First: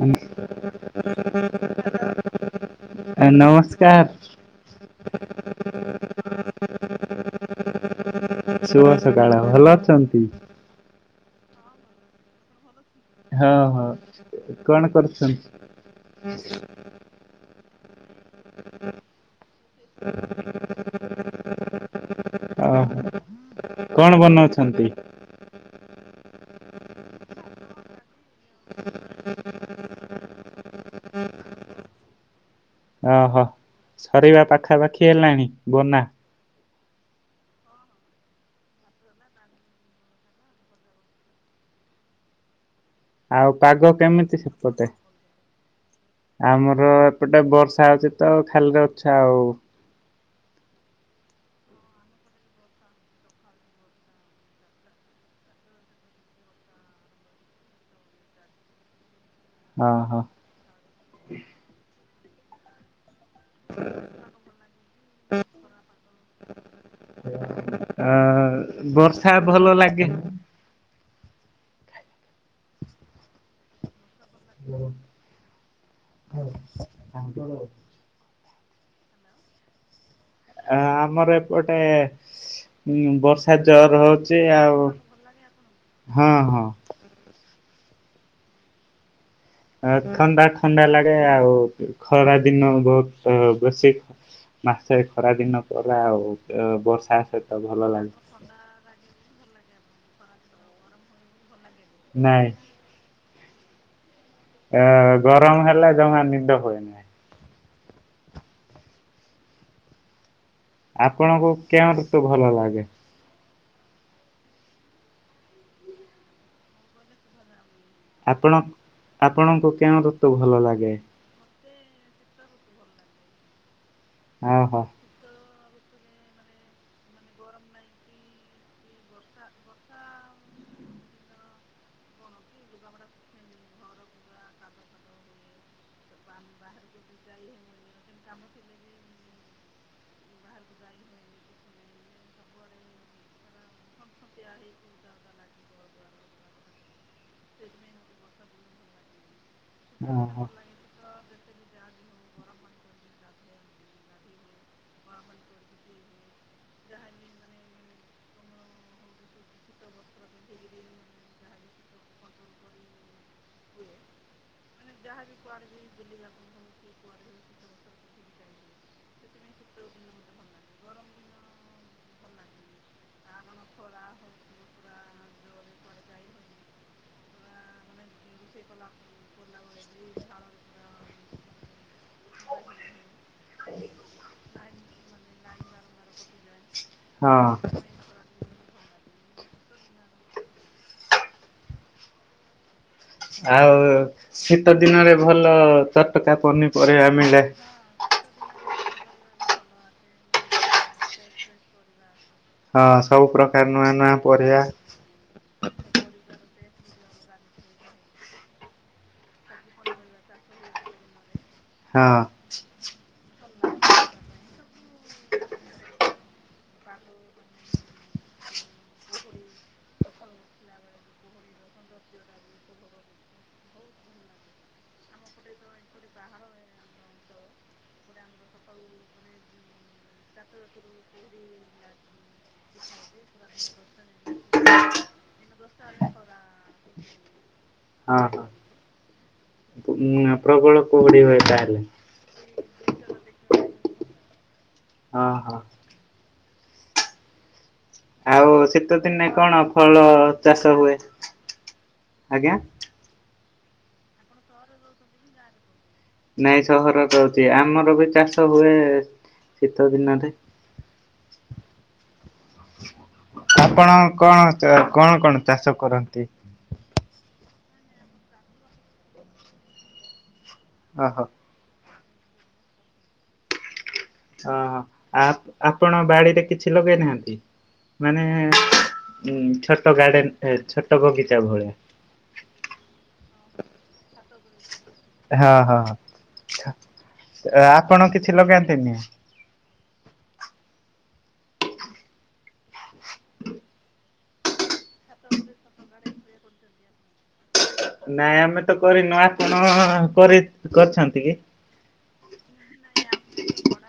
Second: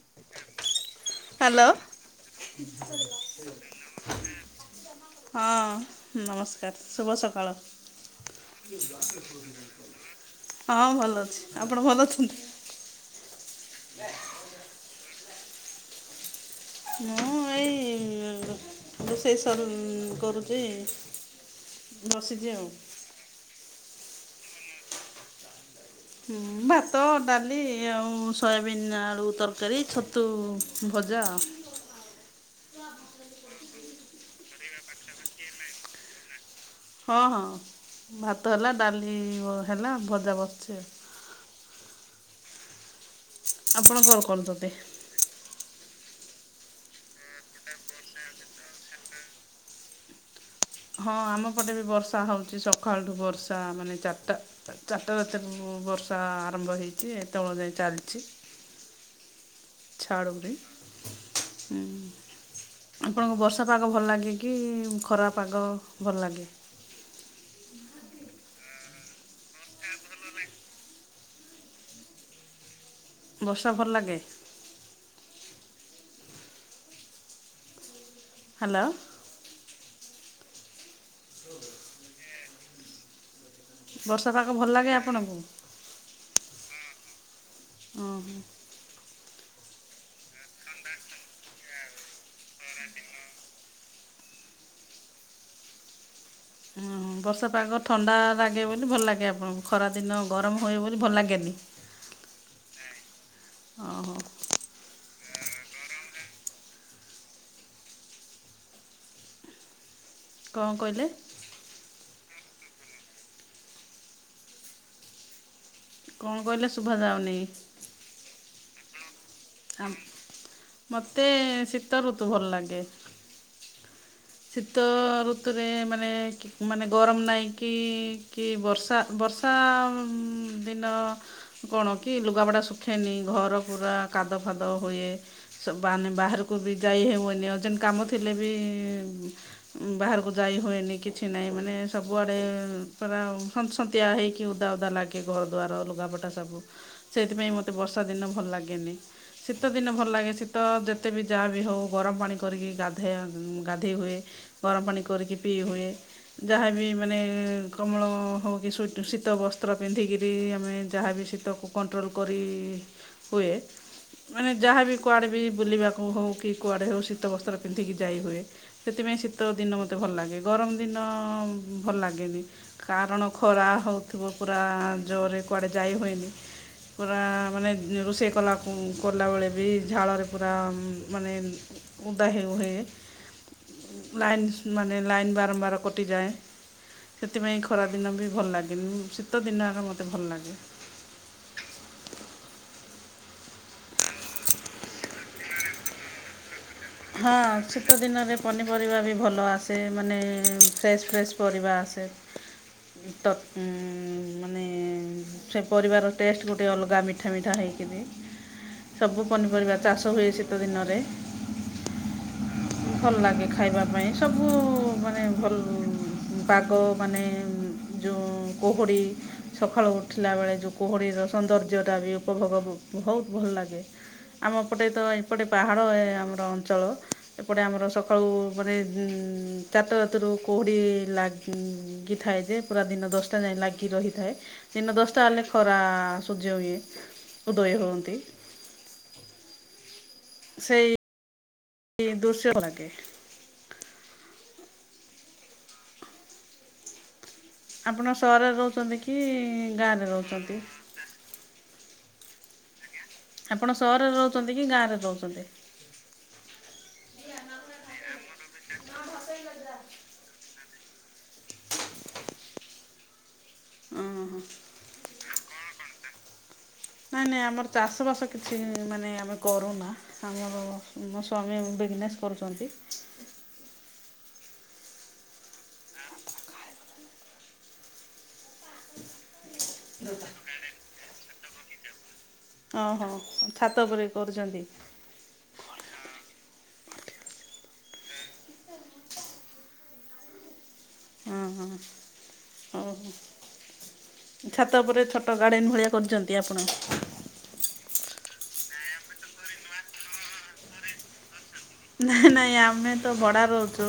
ଆ- hello. ନମସ୍କାର ହଁ ନମସ୍କାର ଶୁଭ ସକାଳ। ଶୁଭ ସକାଳ ଭଲ ଅଛନ୍ତି। ହଁ ଭଲ ଅଛି ଆପଣ ଭଲ ଅଛନ୍ତି? ହଁ ହଁ କଣ କରୁଚନ୍ତି? ମୁଁ ଏଇ ରୋଷେଇ ସ କରୁଚି। ବଶି ଓହୋ କଣ ବନଉଛନ୍ତି? ହୁଁ ଭାତ, ଡାଲି ଆଉ ସୋୟାବିିନ ଆଳୁ ତରକାରୀ ଛତ୍ ତୁ ଭଜା। ଓହୋ ସରିବା ପାଖାପାଖି ହେଲାଣି ବନା? ହଁ ହଁ ଭାତ ହେଲା ଡାଲି ହେଲା ଭଜା ବସିଛି ଆଉ। ଆଉ ପାଗ ଆପଣ କଣ କେମିତି କରୁଛନ୍ତି? ସେପଟେ? ଆମର ଏପଟେ ବର୍ଷା ହଉଛି ତ ଖାଲି [unintelligible] ହଉ। ହଁ ଆମ ପଟେ ବି ବର୍ଷା ହଉଛି ସକାଳଠୁ ବର୍ଷା ମାନେ ଚାରିଟା। ଚାରିଟା ରାତିରୁ ବର୍ଷା ଆରମ୍ଭ ହେଇଚି ଏତେବେଳ ଯାଏ ଚାଲିଚି। ଓହୋ। ଛାଡ଼ୁରି ହୁଁ। ଆପଣଙ୍କୁ ବର୍ଷା ପାଗ ଭଲ ଲାଗେ କି ଖରା ପାଗ ଭଲ ଲାଗେ? ଆ ବର୍ଷା ଭଲ ଲାଗେ। ବର୍ଷା ଭଲ ଲାଗେ। ହାଲୋ ହଁ ଅଞ୍ଚଳ। ହ୍ୟାଲୋ। ଆ ଆମର ଏପଟେ ବର୍ଷା ଆ ଜର ବର୍ଷା ହଉଛି ପାଗ ଭଲ ଆଉ। ଲାଗେ ଆପଣଙ୍କୁ ହଁ ହଁ। ଅ ହଁ। ଅ ଥଣ୍ଡା ଥଣ୍ଡା ଲାଗେ ଆଉ ଖରା ଦିନ ବହୁତ ବେଶୀ ଖ ମାସେ ଖରା ଦିନ କଲା ଆଉ ଏ ବର୍ଷା ସହିତ ପାଗ ଭଲ ଲାନି। ଥଣ୍ଡା ଲାଗେ ବୋଲି ଭଲ ଲାଗେ ଆପଣଙ୍କୁ ଖରାଦିନ ଗରମ ହୁଏ ବୋଲି ଭଲ ଲାଗେନି। ନାଇଁ। ଅଁ ହ। ଅ ଗରମ ହେଲେ ଜମା ନିଦ ହୁଏନା। କ'ଣ କହିଲେ ଆପଣଙ୍କୁ କେଉଁ ଋତୁ ଭଲ ଲାଗେ? କଣ କହିଲେ? ଶୁଭା ଯାଉନି। ଆପଣ ଆପଣଙ୍କୁ ଆ କେଉଁ ଋତୁ ଭଲ ଲାଗେ ମତେ ଶୀତ ଋତୁ ଭଲ ଲାଗେ। ଓହୋ ଶୀତ ଋତୁରେ ମାନେ ମାନେ ଗରମ ନାହିଁ କି, କି ବର୍ଷା ବର୍ଷା ଦିନ କଣ କି ଲୁଗାପଟା ଶୁଖେନି, ଘର ପୁରା କାଦ ଫାଦ ହୁଏ। ମାନେ ବାହାରକୁ ବି ଯାଇ ହୁଏନି, ଅର୍ଜେଣ୍ଟ କାମ ଥିଲେ ବି ବାହାରକୁ ଯାଇ ହୁଏନି କିଛି ନାହିଁ ମାନେ ସବୁଆଡ଼େ ପରା ସନ୍ତ ସନ୍ତିଆ ହେଇକି ଓଦା ଓଦା ଲାଗେ। କି ଘର ଦ୍ୱାର, ଲୁଗାପଟା ସବୁ, ସେଇଥି ପାଇଁ ମତେ ବର୍ଷା ଦିନ ଭଲ ଲାଗେନି। ଶୀତ ଦିନେ ଭଲ ଲାଗେ, ଓହୋ। ଶୀତ ଯେତେ ବି ଯାହା ବି ହଉ ଗରମ ପାଣି କରିକି ଗାଧେଇ ଧେଇ ହୁଏ, ଗରମ ପାଣି କରିକି ପିଇ ହୁଏ। ଯାହାବି ମାନେ କମଳ ହଉ କି ସ୍ୱିଟ ଶୀତ ବସ୍ତ୍ର ପିନ୍ଧିକିରି ଆମେ ଯାହାବି ଶୀ ତକୁ କଣ୍ଟ୍ରୋଲ୍ କରି ହୁଏ। ମାନେ ଯାହାବି କୁଆଡେ ବି ବୁଲିବାକୁ ହଉ, କି କୁଆଡେ ହଉ ଶୀତ ବସ୍ତ୍ର ପିନ୍ଧିକି ଯାଇ ହୁଏ। ସେଥିପାଇଁ ଶୀତ ଦିନ ମୋତେ ଭଲ ଲାଗେ, ଗରମ ଦିନ ଭଲ ଲାଗେନି। କାରଣ ଖରା ହଉଥିବ ପୁରା ଜୋରରେ କୁଆଡ଼େ ଯାଇ ହୁଏନି। ପୁରା ମାନେ ରୋଷେଇ କଲାଖୁଁ କଲାବେଳେ ବି ଝାଳରେ ପୁରା ମାନେ ଓଦା ହେଇ ଭଳି ଲାଇନ୍ ମାନେ ଲାଇନ୍ ବାରମ୍ବାର କଟିଯାଏ, ହଁ ସେଥିପାଇଁ ଖରା ଦିନ ବି ଭଲ ଲାଗେନି। ଶୀତ ଦିନ ଆମ ମୋତେ ଭଲ ଲାଗେ। ଆଉ, ଶୀତ ଦିନରେ ଭଲ ତଟକା ପନି ହଁ, ଶୀ ତ ଦିନରେ ପନିପରିବା ବି ଭଲ ଆସେ, ମାନେ ଫ୍ରେଶ୍ ଫ୍ରେଶ୍ ପରିବା ଆସେ। ହଁ ସବୁ ଟତ୍ ପ୍ରକାର ଉଁ ନୂଆ ନୂଆ ପରିବା ମାନେ ସେ ପରିବାର ଟେଷ୍ଟ ଗୋଟେ ଅଲଗା ମିଠା ମିଠା ହେଇକିରି। ସବୁ ପନିପରିବା ଚାଷ ହୁଏ ଶୀତ ଦିନରେ। ହଁ। ଭଲ ଲାଗେ ଖାଇବା ପାଇଁ, ସବୁ ମାନେ ଭଲ ପାଗ ମାନେ ଯୋଉ କୋହୋଡି ସକାଳୁ ଉଠିଲା ବେଳେ ଯୋଉ କୁହୁଡ଼ିର ସୌନ୍ଦର୍ଯ୍ୟତା ବି ଉପଭୋଗ [unintelligible] ବହୁତ ଭଲ ଲାଗେ। ଆମ ଏପଟେ ତ ଏପଟେ ପାହାଡ଼ ଏ ଆମର ଅଞ୍ଚଳ। ଏପଟେ ଆମର ସକାଳୁ ମାନେ ଉଁ ଚାରିଟା ରାତିରୁ କୁହୁଡ଼ି ଲା ଗି ଥାଏ ଯେ ପୁରା ଦିନ ଦଶଟା ଯାଏଁ ଲାଗି ରହିଥାଏ। ଦିନ ଦଶଟା ହେଲେ ଖରା ସୂର୍ଯ୍ୟ ଉଁଏ, ଉଦୟ ହୁଅନ୍ତି। ଉଁ ପ୍ରବଳ ସେଇ କୁହୁଡି ହୁଏ ତାହେଲେ। ଦୃଶ୍ୟ ଲାଗେ। ଅ ହ। ଆପଣ ସହରରେ ଆଉ ରହୁଛନ୍ତି ଶୀତ କି ଦିନେ କଣ ଫଳ ଗାଁରେ ରହୁଛନ୍ତି? ଚାଷ ହୁଏ? ଆଜ୍ଞା? ଆପଣ ସହରରେ ରହୁଛନ୍ତି କି ଗାଁରେ ରହୁଛନ୍ତି? ନାଇଁ ସହରର ରହୁଛି, ଆମର ବି ଚାଷ ହୁଏ ଶୀତ ଦିନରେ। ଆପଣ ଓହୋ କଣ ଚା କଣ କଣ ଚାଷ କରନ୍ତି? ନାଇଁ ନାଇଁ ଆମର ଚାଷ ବାସ କିଛି ମାନେ ଆମେ କରୁନା ଆମର। ଓହୋ ମୋ ସ୍ୱାମୀ ବିଜନେସ୍ କରୁଛନ୍ତି। ଓହୋ ଆପଣ ବାଡିରେ କିଛି ଲଗେଇନାହାନ୍ତି ମାନେ। ଉଁ ଛୋଟ ଗାର୍ଡେନ ଛୋଟ ବଗିଚା ଭଳିଆ। ଓହୋ ଛାତ ଉପରେ କରୁଛନ୍ତି। ହଁ ହଁ ଆପଣ କିଛି ଲଗାନ୍ତିନି। ଅଁ ହଁ ଓହୋ। ଛାତ ଉପରେ ଛୋଟ ଗାର୍ଡେନ୍ ଭଳିଆ କରିୁଛନ୍ତି ଆପଣ। ନାଇଁ ଆମେ ତ କରିନୁ ଆପଣ କରି କରିଛନ୍ତି କି? ହେଁ ନାଇଁ ଆମେ ତ ଭଡା ରହୁଛୁ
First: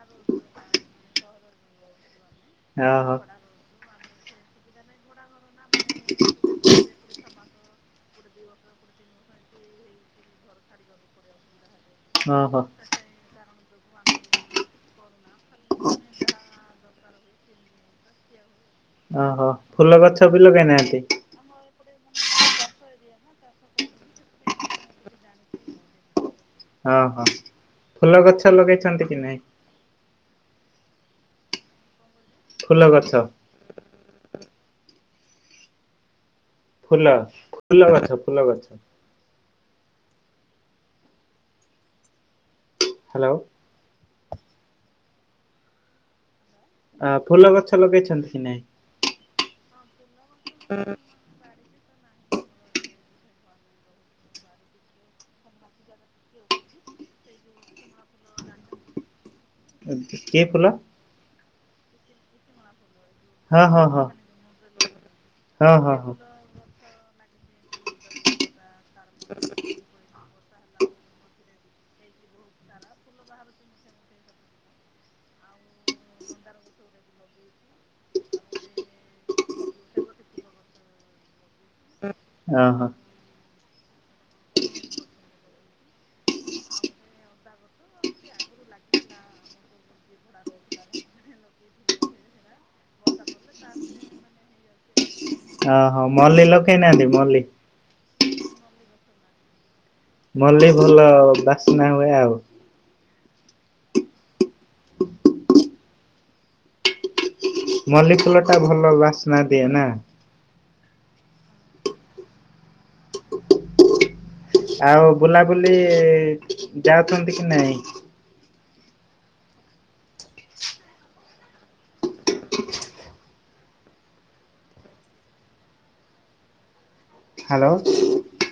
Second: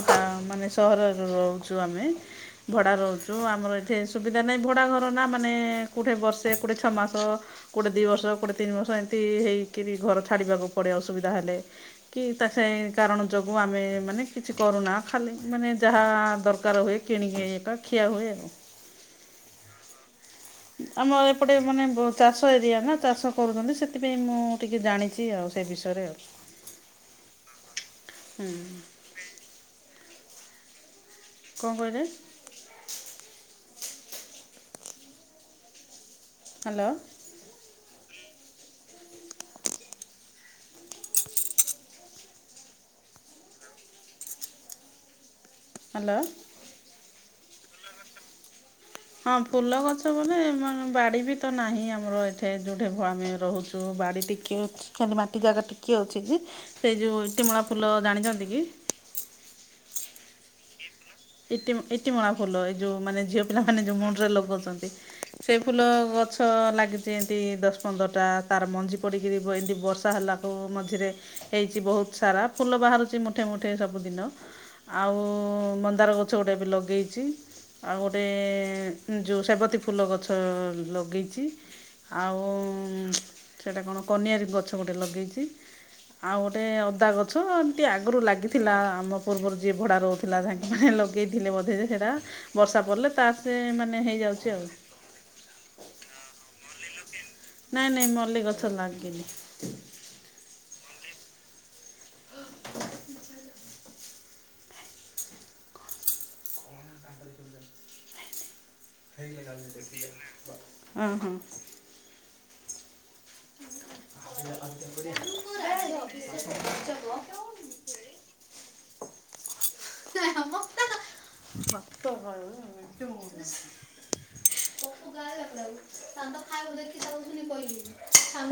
ମାନେ ସହରରେ ରହୁଛୁ ଆମେ। ଭଡ଼ା ଓହୋ ରହୁଛୁ ଆମର ଏଠି ସୁବିଧା ନାହିଁ ଭଡ଼ା ଘର ନା ମାନେ କେଉଁଠି ବର୍ଷେ କୋଉଠେ ଛଅ ମାସ। ଗୋଟେ ଦିଇ ବର୍ଷ କୋଟେ ତିନି ବର୍ଷ ଏମିତି ହେଇକିରି ଘର ଛାଡିବାକୁ ପଡେ ଅସୁବିଧା ହେଲେ। କି ତା ଓହୋ ସେହି କାରଣ ଯୋଗୁଁ ଆମେ ମାନେ କିଛି କରୁନା ଖାଲି ମାନେ ଯାହା ଦରକାର ହୁଏ। କିଣି ଆଣିକି ବା ଖିଆ ହୁଏ। ଓହୋ ଫୁଲ ଗଛ ବି ଲଗେଇନାହାନ୍ତି। ଆମ ଏପଟେ ମାନେ ଚାଷ ଏରିଆନା ଚାଷ କରୁଚନ୍ତି ସେଥିପାଇଁ ମୁଁ ଟିକେ ଜାଣିଚି ସେ ବିଷୟରେ। ଓ ହୋ ଫୁଲ ହୁଁ ଗଛ ଲଗେଇଛନ୍ତି କି ନାଇଁ। କଣ କହିଲେ। ଫୁଲ ଗଛ। ହ୍ୟାଲୋ ଫୁଲ ଫୁଲ ଗଛ ଫୁଲ ଗଛ। ହ୍ୟାଲୋ। ହ୍ୟାଲୋ। ଆ ଫୁଲ ଗଛ ଲଗେଇଛନ୍ତି କି ନହିଁ। ହଁ ଫୁଲ ଗଛ ବୋଲେ ମାନେ ବାଡି ବି ତ ନାହିଁ ଆମର ଏଠେ ଯେଉଁଠି ଆମେ ରହୁଛୁ ବାଡ଼ି ଟିକେ ଅଛି। ସେତି ମାଟି ଜାଗା ଟିକିଏ ଅଛି କି ସେଇ ଯୋଉ ଟିମଣା ଫୁଲ ଜାଣିଛନ୍ତି କି? କିଏ ଫୁଲ। ଇ ଇ ଟିମଣା ଫୁଲ ଏଇ ଯୋଉ ମାନେ ଝିଅ ହଁ ପିଲାମାନେ ହଁ ଯୋଉ ହଁ ମୁଣ୍ଡରେ ଲଗୋଉ ଛନ୍ତି ସେଇ ହଁ ଫୁଲ ହଁ ହଁ ଗଛ। ଗଛ ଲାଗିଛି ଏମିତି ଦଶ ପନ୍ଦରଟା ତାର ମଞ୍ଜି ପଡ଼ିକିରି ଏମିତି ବର୍ଷା ହେଲା। ଆଉ ମଝିରେ ହେଇଛି ବହୁତ ସାରା ଫୁଲ ବାହାରୁଛି ମୁଠେ ମୁଠେ ସବୁଦିନ। ଆଉ ମନ୍ଦାର ଗଛ ଗୁଟେ ଏବେ ଲଗେଇଛି। ଆଉ ଗୋଟେ ଯୋଉ ସେବତୀ ଫୁଲ ଗଛ ଲଗେଇଛି ଆଉ। ଓ ହୋ। ସେଇଟା କଣ କନିଆର ଗଛ ଗୋଟେ ଲଗେଇଛି। ଆଉ ଗୋଟେ ଅଦା ଗଛ ଏମିତି ଆଗରୁ ଲାଗିଥିଲା ଆମ ପୂର୍ବରୁ ଯିଏ ଭଡା ରହୁଥିଲା। ହେଁ ଲଗେଇଥିଲେ ବୋଧେ ଯେ ସେଇଟା ବର୍ଷା ପଡ଼ିଲେ ତା ସେ ମାନେ ହେଇଯାଉଛି ଆଉ। ଓହୋ ମଲ୍ଲୀ ଲଗେଇନାହାନ୍ତି ମଲ୍ଲୀ। ନାଇଁ ନାଇଁ ମଲ୍ଲିଗଛ ଲାଗିନି। ମଲ୍ଲି ଭଲ ବାସ୍ନା ହୁଏ ଆଉ। ମଲ୍ଲି ଫୁଲ ଟା ଭଲ ଲସ୍ନା ଦିଏ ନା। ଅ ହଁ। ହ ଆଉ ବୁଲାବୁଲି ଯାଉଛନ୍ତି କି ନାଇଁ। [unintelligible] [unintelligible] ହାଲୋ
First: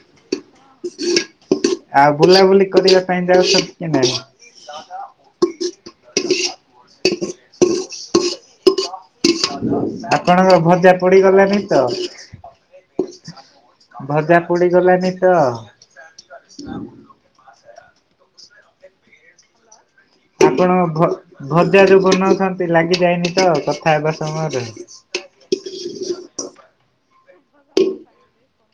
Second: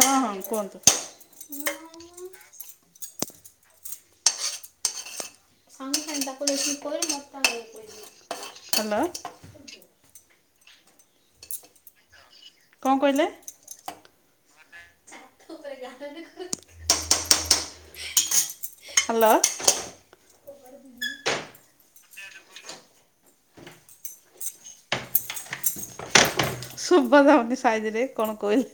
ହଁ ହଁ କୁହନ୍ତୁ ଆଉ ବୁଲାବୁଲି କରିବା ପାଇଁ ଯାଉଛନ୍ତି କି ନାହିଁ। [unintelligible] [unintelligible] ହାଲୋ ଆପଣଙ୍କ ଭଜା ପୋଡ଼ି ଗଲାନି ତ। କଣ କଇଲେ। ଭଜା ପୋଡ଼ି ଗଲାନି। ହାଲୋ। ଆପଣ ଭ ଭଜା ଯୋଉ ବନାଉଛନ୍ତି ଲାଗିଯାଇନି ତ କଥା ହେବା ସମୟରେ। ଶୁବା ଯାଉନି ସାଇଜିରେ କଣ କଇଲେ।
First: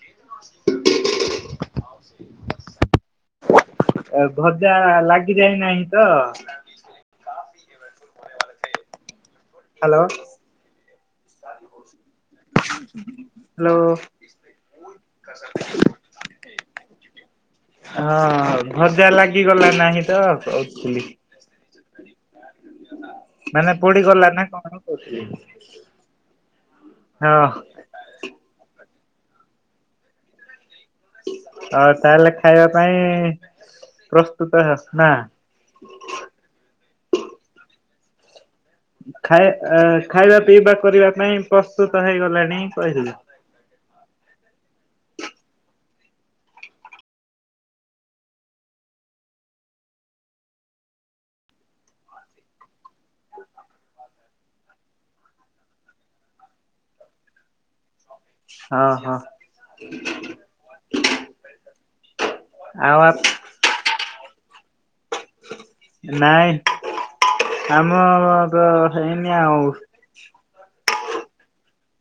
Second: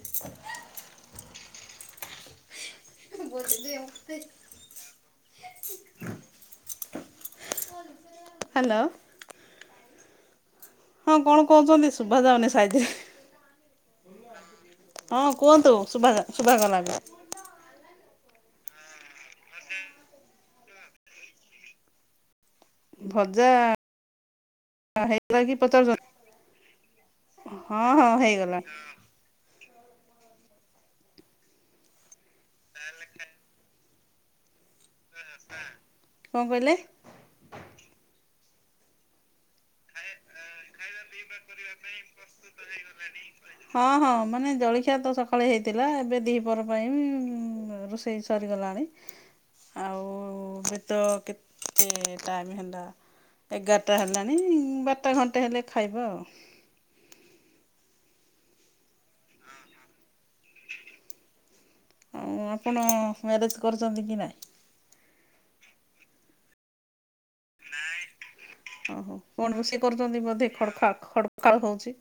[unintelligible] ଏ ଭଜା ଲାଗିଯାଇନାହିଁ ତ। ହାଲୋ। ହାଲୋ। ହଁ କଣ କଉଚନ୍ତି ଶୁବା ଯାଉନି ସାଇଜିରେ। ହ୍ୟାଲୋ। ହଁ କୁହନ୍ତୁ ଶୁଭା ଶୁଭାଗଲା ଏବେ। ହଁ ଭଜା ଲାଗିଗଲା ନାଇଁ ତ କହୁଥିଲି। ଭଜା ମାନେ ପୋଡିଗଲା ନା କଣ କହୁଥିଲି ହେଇଗଲା କି ପଚାରୁଚନ୍ତି। ହଁ ହଁ ହେଇଗଲା। ଆଉ ତାହେଲେ ଖାଇବା ପାଇଁ ପ୍ରସ୍ତୁତ ନା? ଆଁ କଣ କଇଲେ। ଖାଇ ଖାଇବା ପିଇବା କରିବା ପାଇଁ ପ୍ରସ୍ତୁତ ହେଇଗଲାଣି କହିଲି। ହଁ ହଁ ମାନେ ଜଳିଖିଆ ତ ସକାଳେ ହେଇଥିଲା ଏବେ ଦିଇପହର ପାଇଁ ଉଁ ହଁ ରୋଷେଇ ସରିଗଲାଣି। ଆଉ କେତ କେତେ ଟାଇମ୍ ହେଲା ଏଗାରାଟା ହେଲାଣି। ନାଇଁ ବାରଟା ଘଣ୍ଟେ ହେଲେ ଖାଇବା ଆଉ। ହଁ ହଁ। ଆଉ ଆପଣ ଆଉ ମ୍ୟାରେଜ୍ କରିଚନ୍ତି କି ନାଇଁ? ନାଇଁ ଆମର ତ ହେଇନି ଆଉ। [unintelligible] ବଧେ ଖଡ଼ ଖଡ଼କା ଖଡ଼ ଖଡ଼ ହଉଚି।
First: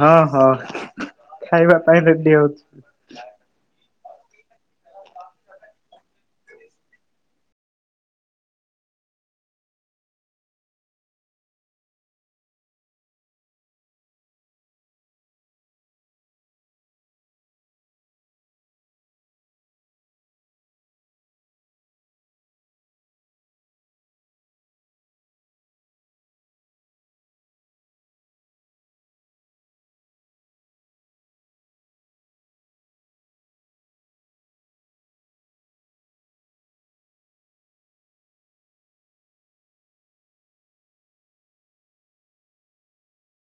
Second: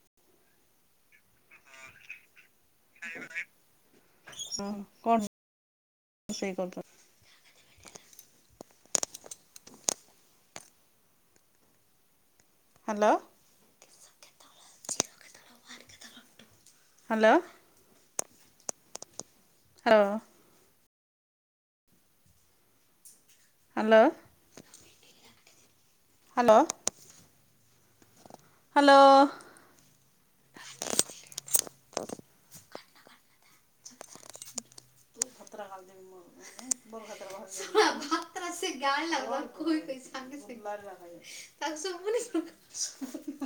ହଁ ହଁ ଖାଇବା ପାଇଁ ରେଡି ହଉଚି। ଖାଇବା ପାଇଁ ହଁ କଣ ରୋଷେଇ କରୁଚନ୍ତି। ହାଲୋ। ହାଲୋ। ହଁ। ହାଲୋ। ହାଲୋ। ହାଲୋ। କୋତରା ହଅନି। [inaudible] ଆଉ ଶୁବୁନି ଶୁ